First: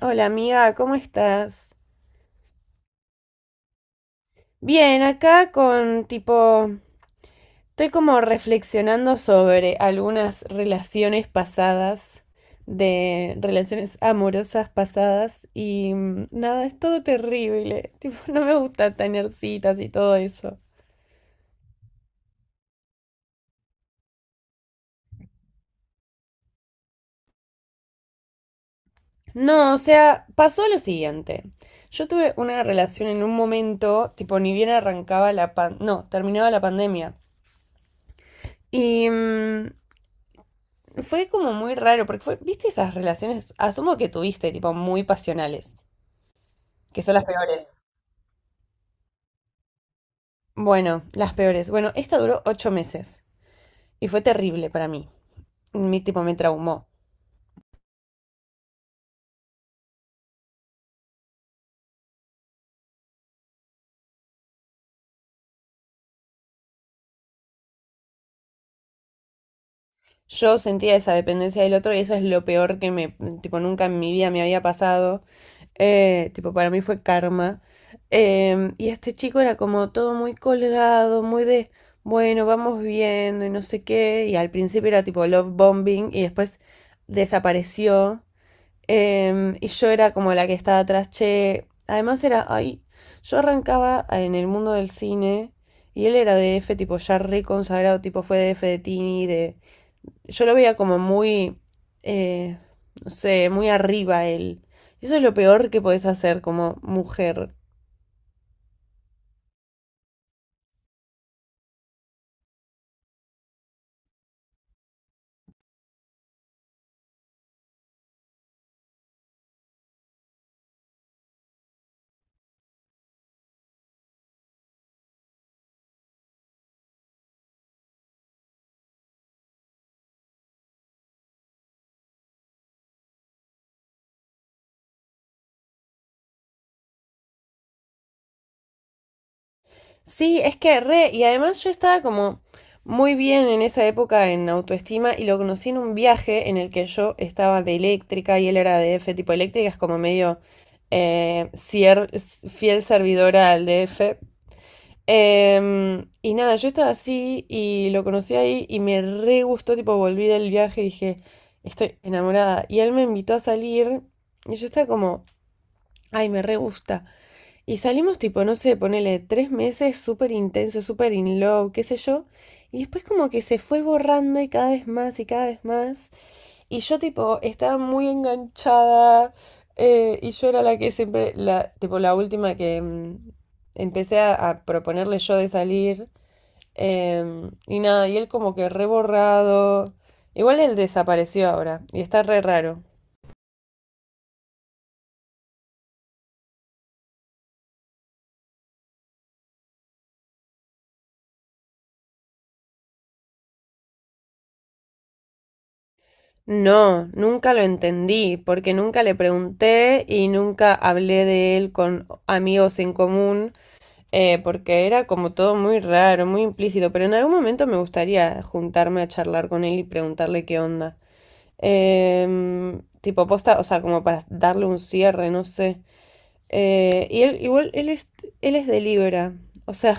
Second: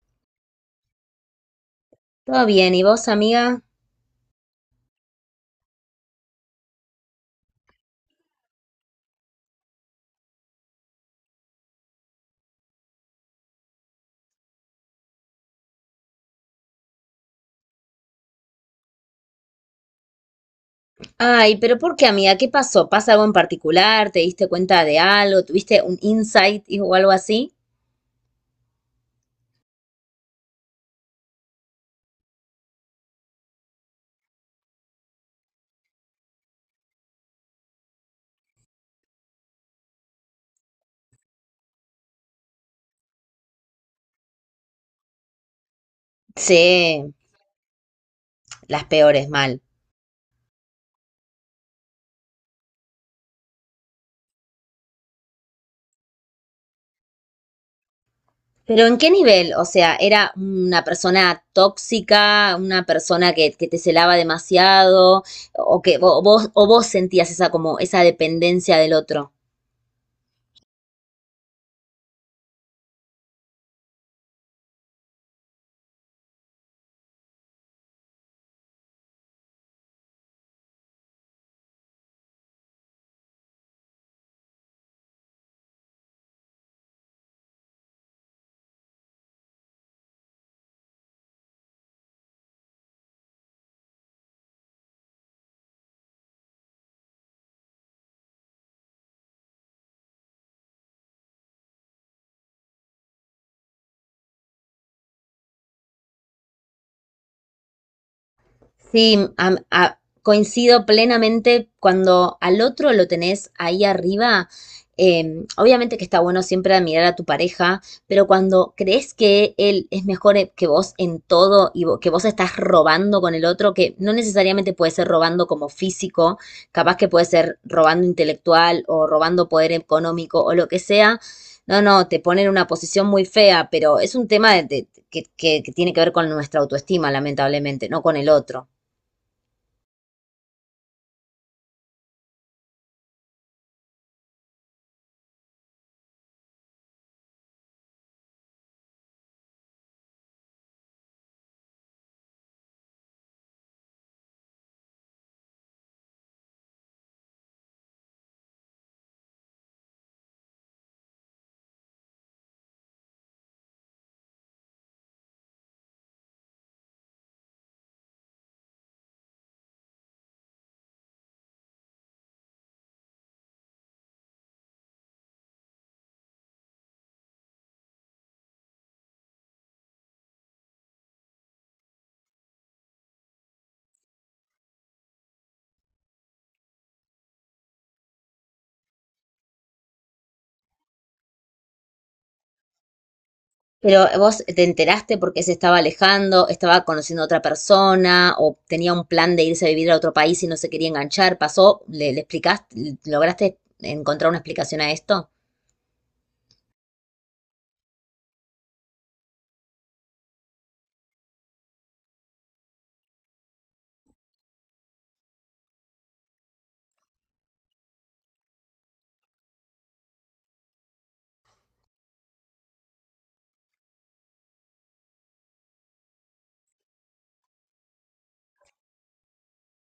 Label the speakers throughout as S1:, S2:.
S1: Hola amiga, ¿cómo estás?
S2: Todo bien, ¿y vos, amiga?
S1: Bien, acá con tipo, estoy como reflexionando sobre algunas relaciones pasadas, de relaciones amorosas pasadas y nada, es todo terrible, tipo, no me gusta tener citas y todo eso.
S2: Ay, pero ¿por qué, amiga? ¿Qué pasó? ¿Pasa algo en particular? ¿Te diste cuenta de algo? ¿Tuviste un insight o algo así?
S1: No, o sea, pasó lo siguiente. Yo tuve una relación en un momento, tipo, ni bien arrancaba la pan, no, terminaba la pandemia. Y fue como muy raro, porque fue, ¿viste esas relaciones? Asumo que tuviste, tipo, muy pasionales, que
S2: Sí,
S1: son las peores.
S2: las peores, mal.
S1: Bueno, las peores. Bueno, esta duró 8 meses y fue terrible para mí. Mi tipo me traumó.
S2: Pero ¿en qué nivel? O sea, ¿era una persona tóxica, una persona que te celaba demasiado, o que vos, o vos sentías esa como esa dependencia del otro?
S1: Yo sentía esa dependencia del otro y eso es lo peor que me, tipo, nunca en mi vida me había pasado. Tipo, para mí fue karma. Y este chico era como todo muy colgado, muy de, bueno, vamos viendo y no sé qué. Y al principio era tipo love bombing y después desapareció. Y yo era como la que estaba atrás, che. Además era, ay, yo arrancaba en el mundo del cine y él era de DF, tipo ya re consagrado, tipo fue DF de Tini, de... Yo lo veía como muy, eh, no sé, muy arriba él. Y eso es lo peor que podés hacer como mujer.
S2: Sí, coincido plenamente cuando al otro lo tenés ahí arriba. Obviamente que está bueno siempre admirar a tu pareja, pero cuando crees que él es mejor que vos en todo y que vos estás robando con el otro, que no necesariamente puede ser robando como físico, capaz que puede ser robando intelectual o robando poder económico o lo que sea, no, te pone en una posición muy fea, pero es un tema que, que tiene que ver con nuestra autoestima, lamentablemente, no con el otro.
S1: Sí, es que re, y además yo estaba como muy bien en esa época en autoestima y lo conocí en un viaje en el que yo estaba de eléctrica y él era de D F, tipo eléctrica es como medio eh, cier- fiel servidora al DF. Y nada, yo estaba así y lo conocí ahí y me re gustó, tipo volví del viaje y dije, estoy enamorada. Y él me invitó a salir y yo estaba como, ay, me re gusta. Y salimos tipo, no sé, ponele 3 meses súper intenso, súper in love, qué sé yo. Y después como que se fue borrando y cada vez más y cada vez más. Y yo tipo estaba muy enganchada. Y yo era la que siempre, la, tipo la última que empecé a proponerle yo de salir. Y nada, y él como que reborrado. Igual él desapareció ahora. Y está re raro.
S2: Pero vos te enteraste porque se estaba alejando, estaba conociendo a otra persona o tenía un plan de irse a vivir a otro país y no se quería enganchar. ¿Pasó? ¿Le explicaste? ¿Lograste encontrar una explicación a esto?
S1: No, nunca lo entendí, porque nunca le pregunté y nunca hablé de él con amigos en común, porque era como todo muy raro, muy implícito, pero en algún momento me gustaría juntarme a charlar con él y preguntarle qué onda. Tipo posta, o sea, como para darle un cierre, no sé. Y él, igual, él es de Libra, o sea,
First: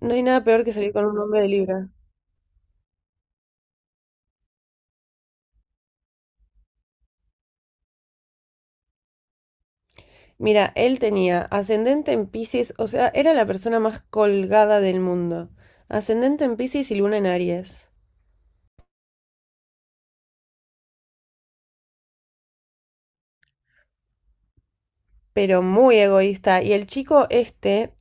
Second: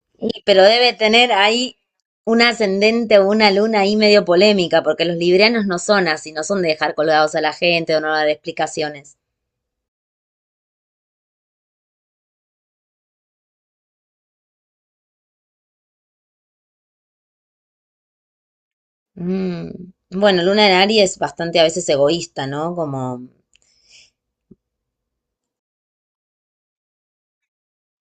S1: no hay nada
S2: Y, pero
S1: peor que salir
S2: debe
S1: con un
S2: tener
S1: hombre de
S2: ahí
S1: Libra.
S2: un ascendente o una luna ahí medio polémica, porque los librianos no son así, no son de dejar colgados a la gente o no dar explicaciones.
S1: Mira, él tenía ascendente en Piscis, o sea, era la persona más colgada del mundo. Ascendente en Piscis y luna en Aries.
S2: Mm. Bueno, luna en Aries es bastante a veces egoísta, ¿no? Como
S1: Pero muy egoísta. Y el chico este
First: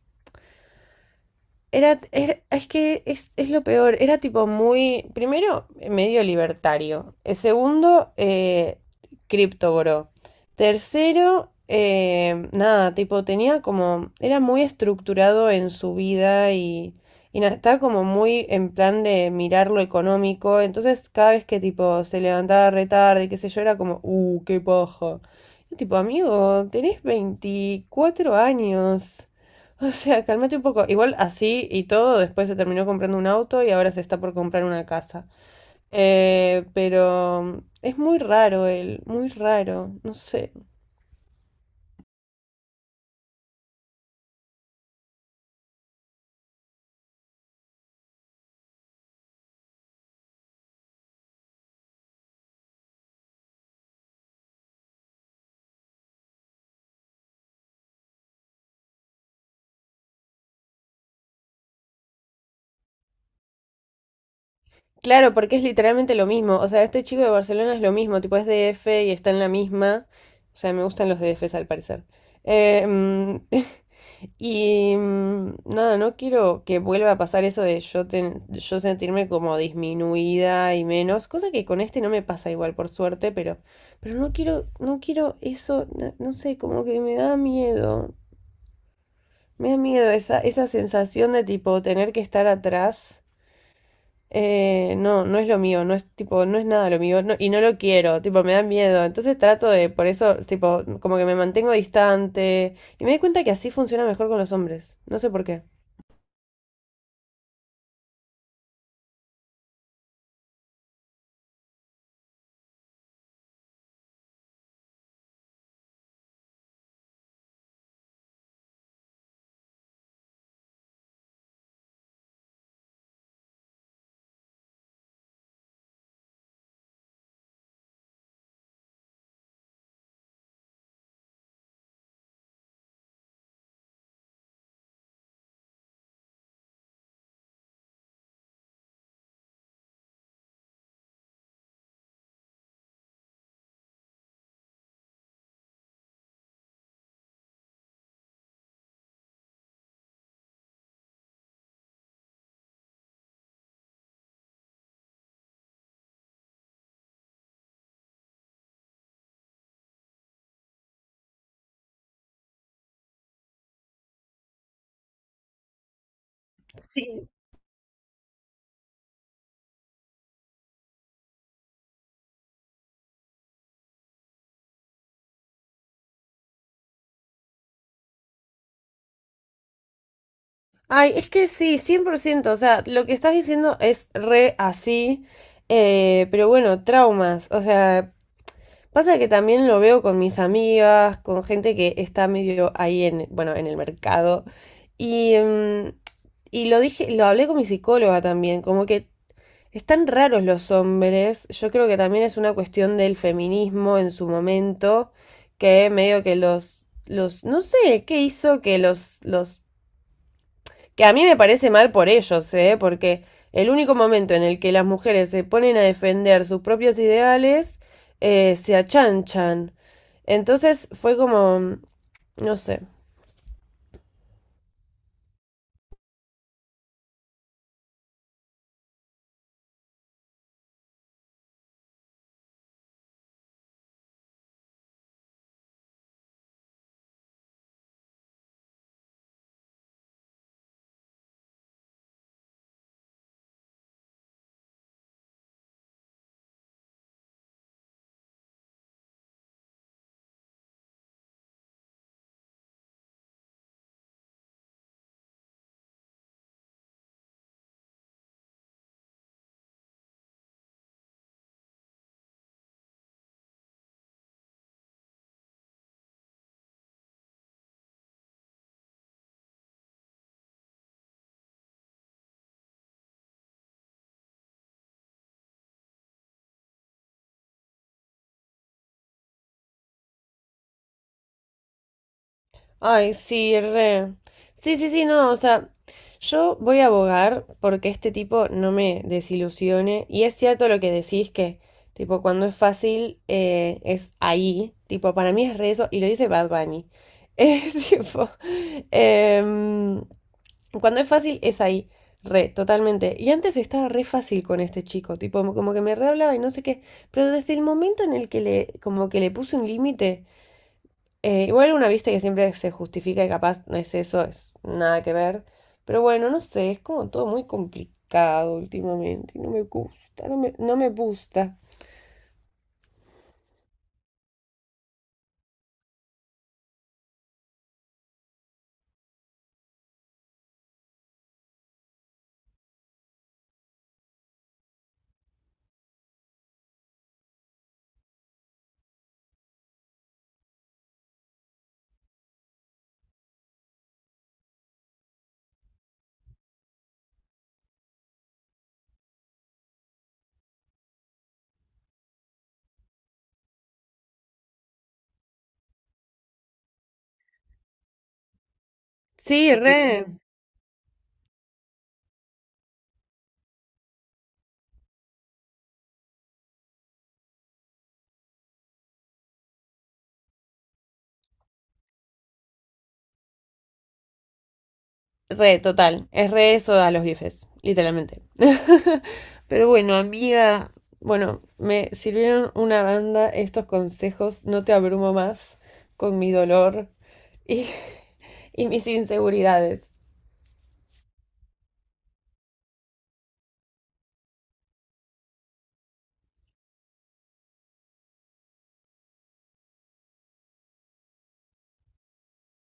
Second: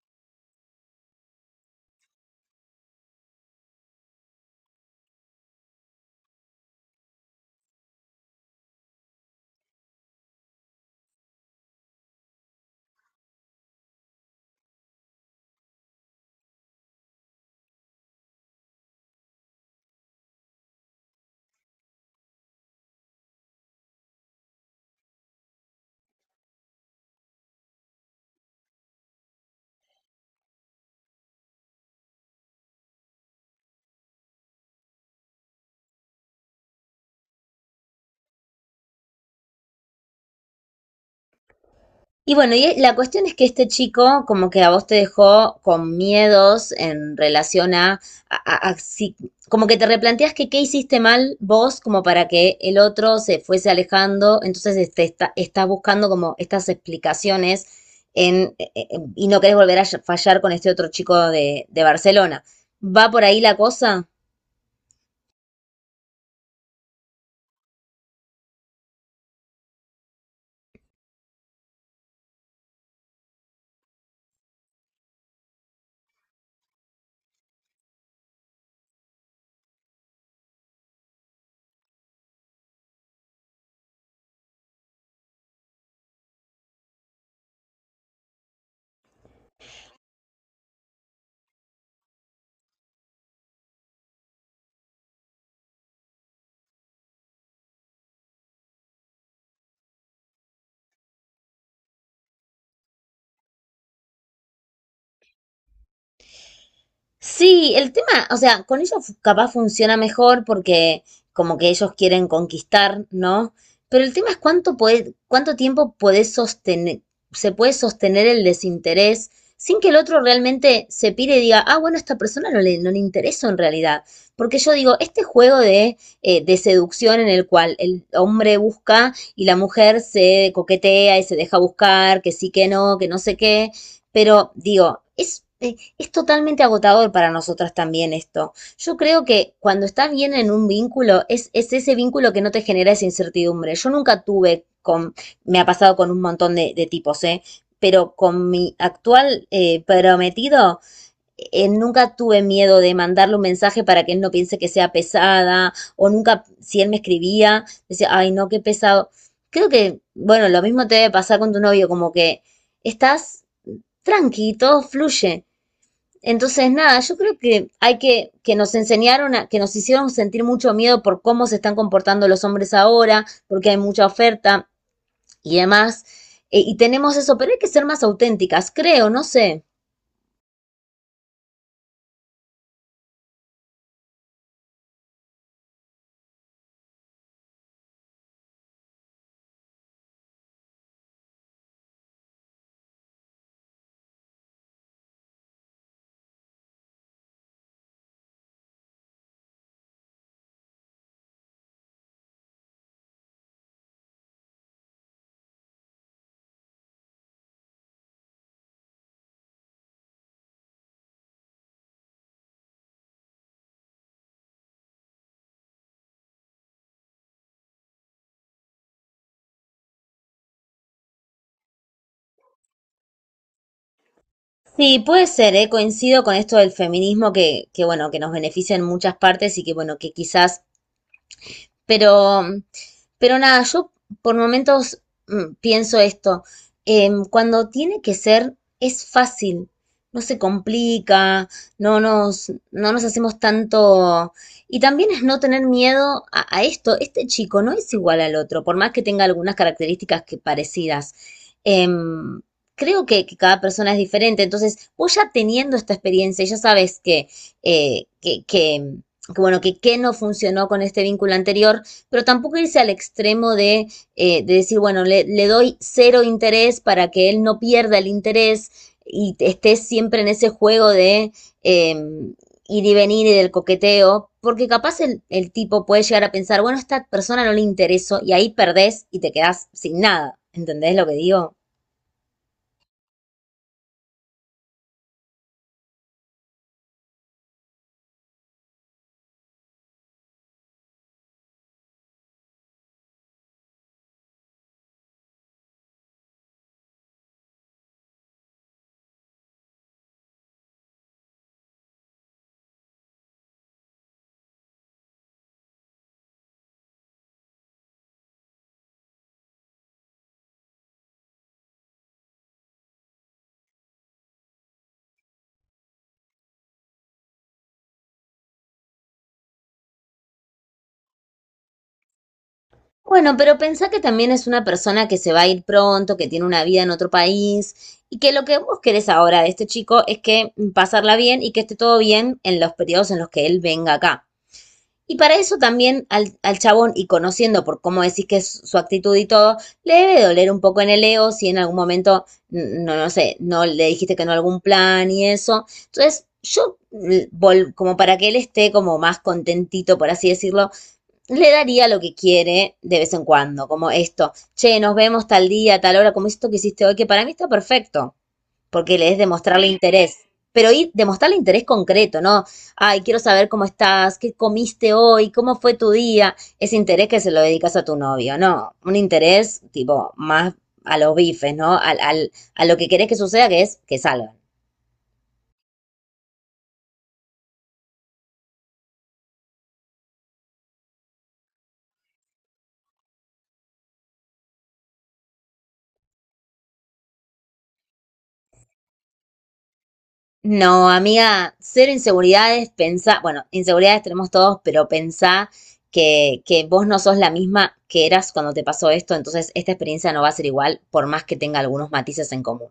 S1: Es que es lo peor, era tipo muy, primero, medio libertario. Segundo, criptogoró. Tercero, nada, tipo tenía como, era muy estructurado en su vida y nada, estaba como muy en plan de mirar lo económico, entonces cada vez que tipo se levantaba re tarde, qué sé yo, era como, qué paja. Yo, tipo, amigo, tenés 24 años. O sea, cálmate un poco. Igual así y todo, después se terminó comprando un auto y ahora se está por comprar una casa. Pero es muy raro él, muy raro, no sé.
S2: y bueno, y la cuestión es que este chico como que a vos te dejó con miedos en relación a- a, como que te replanteas que qué hiciste mal vos como para que el otro se fuese alejando, entonces estás buscando como estas explicaciones en, y no querés volver a fallar con este otro chico de Barcelona. ¿Va por ahí la cosa?
S1: Claro, porque es literalmente lo mismo. O sea, este chico de Barcelona es lo mismo, tipo es D F y está en la misma. O sea, me gustan los DFs al parecer. Eh, mm, Y nada, no quiero que vuelva a pasar eso de yo, yo sentirme como disminuida y menos, cosa que con este no me pasa igual, por suerte, pero no quiero, no quiero eso, no, no sé, como que me da miedo esa, esa sensación de tipo tener que estar atrás. No, no es lo mío, no es tipo, no es nada lo mío, y no lo quiero, tipo, me da miedo. Entonces trato de, por eso, tipo, como que me mantengo distante. Y me doy cuenta que así funciona mejor con los hombres. No sé por qué.
S2: Sí, el tema, o sea, con ellos capaz funciona mejor porque como que ellos quieren conquistar, ¿no? Pero el tema es cuánto puede, cuánto tiempo podés sostener, se puede sostener el desinterés sin que el otro realmente se pire y diga, ah, bueno, a esta persona no le intereso en realidad. Porque yo digo, este juego de seducción en el cual el hombre busca y la mujer se coquetea y se deja buscar, que sí, que no sé qué, pero digo, es… es totalmente agotador para nosotras también esto. Yo creo que cuando estás bien en un vínculo, es ese vínculo que no te genera esa incertidumbre. Yo nunca tuve con, me ha pasado con un montón de tipos, ¿eh? Pero con mi actual prometido, nunca tuve miedo de mandarle un mensaje para que él no piense que sea pesada, o nunca, si él me escribía, decía, ay, no, qué pesado. Creo que, bueno, lo mismo te debe pasar con tu novio, como que estás tranqui, todo fluye. Entonces, nada, yo
S1: Sí.
S2: creo que hay que nos enseñaron, a, que nos hicieron sentir mucho miedo por cómo se están comportando los hombres ahora, porque hay mucha oferta y demás. Y tenemos eso, pero hay que ser más auténticas, creo, no sé.
S1: Ay, es que sí, 100%, o sea, lo que estás diciendo es re así, pero bueno, traumas, o sea, pasa que también lo veo con mis amigas, con gente que está medio ahí en, bueno, en el mercado, y, mm, y lo dije, lo hablé con mi psicóloga también, como que están raros los hombres, yo creo que también es una cuestión del feminismo en su momento, que medio que los, no sé, qué hizo que los que a mí me parece mal por ellos, ¿eh? Porque el único momento en el que las mujeres se ponen a defender sus propios ideales, se achanchan. Entonces fue como, no sé.
S2: Sí, puede ser, ¿eh? Coincido con esto del feminismo bueno, que nos beneficia en muchas partes y que, bueno, que quizás Pero, pero nada, yo por momentos pienso esto. Cuando tiene que ser, es fácil, no se complica, no nos hacemos tanto. Y también es no tener miedo a esto. Este chico no es igual al otro, por más que tenga algunas características que parecidas. Em, Creo que cada persona es diferente. Entonces, vos ya teniendo esta experiencia, ya sabes que, eh, que, que que bueno, que qué no funcionó con este vínculo anterior, pero tampoco irse al extremo de decir, bueno, doy cero interés para que él no pierda el interés y esté siempre en ese juego de eh, ir y venir y del coqueteo, porque capaz el tipo puede llegar a pensar, bueno, a esta persona no le interesó y ahí perdés y te quedás sin nada. ¿Entendés lo que digo?
S1: Ay, sí, re. Sí, sí, sí, no, o sea, yo voy a abogar porque este tipo no me desilusione. Y es cierto lo que decís que, tipo, cuando es fácil, es ahí. Tipo, para mí es re eso. Y lo dice Bad Bunny. Es tipo. em, Cuando es fácil, es ahí. Re, totalmente. Y antes estaba re fácil con este chico, tipo, como que me re hablaba y no sé qué. Pero desde el momento en el que le, como que le puse un límite, igual una vista que siempre se justifica y capaz no es eso, es nada que ver. Pero bueno, no sé, es como todo muy complicado últimamente. Y no me gusta, no me gusta.
S2: Bueno, pero pensá que también es una persona que se va a ir pronto, que tiene una vida en otro país y que lo que vos querés ahora de este chico es que pasarla bien y que esté todo bien en los periodos en los que él venga acá. Y para eso también al chabón, y conociendo por cómo decís que es su actitud y todo, le debe doler un poco en el ego si en algún momento, no sé, no le dijiste que no a algún plan y eso. Entonces, yo, como para que él esté como más contentito, por así decirlo, le daría lo que quiere de vez en cuando, como esto, che, nos vemos tal día, tal hora, como esto que hiciste hoy, que para mí está perfecto, porque le es
S1: Sí,
S2: demostrarle
S1: re.
S2: interés. Pero ir, demostrarle interés concreto, ¿no? Ay, quiero saber cómo estás, qué comiste hoy, cómo fue tu día. Ese interés que se lo dedicas a tu novio, ¿no? Un interés tipo más a los bifes, ¿no? A lo que querés que suceda, que es que salgan.
S1: Re, total. Es re eso a los bifes, literalmente. Pero bueno, amiga, bueno, me sirvieron una banda estos consejos. No te abrumo más con mi dolor y, y mis inseguridades.
S2: No, amiga, cero inseguridades, pensá, bueno, inseguridades tenemos todos, pero pensá que vos no sos la misma que eras cuando te pasó esto, entonces esta experiencia no va a ser igual, por más que tenga algunos matices en común.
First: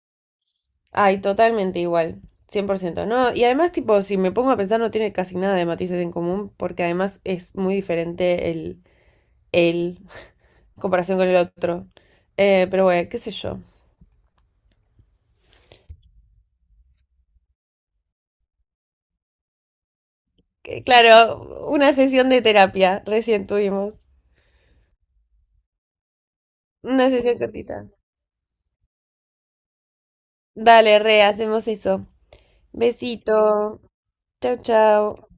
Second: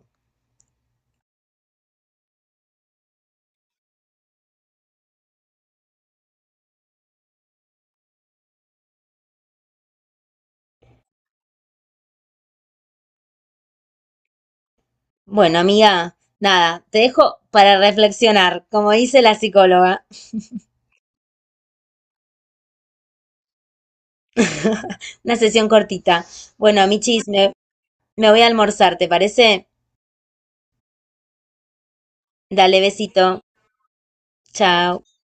S1: Ay, totalmente igual. 100%, ¿no? Y además, tipo, si me pongo a pensar, no tiene casi nada de matices en común, porque además es muy diferente el en comparación con el otro. Pero bueno, qué sé yo.
S2: Bueno, amiga, nada, te dejo para reflexionar, como dice la psicóloga,
S1: Claro, una sesión de terapia recién tuvimos.
S2: una sesión cortita. Bueno,
S1: Una
S2: Michis,
S1: sesión cortita.
S2: me voy a almorzar, ¿te parece?
S1: Dale, re, hacemos eso.
S2: Dale besito,
S1: Besito. Chau,
S2: chao.
S1: chau.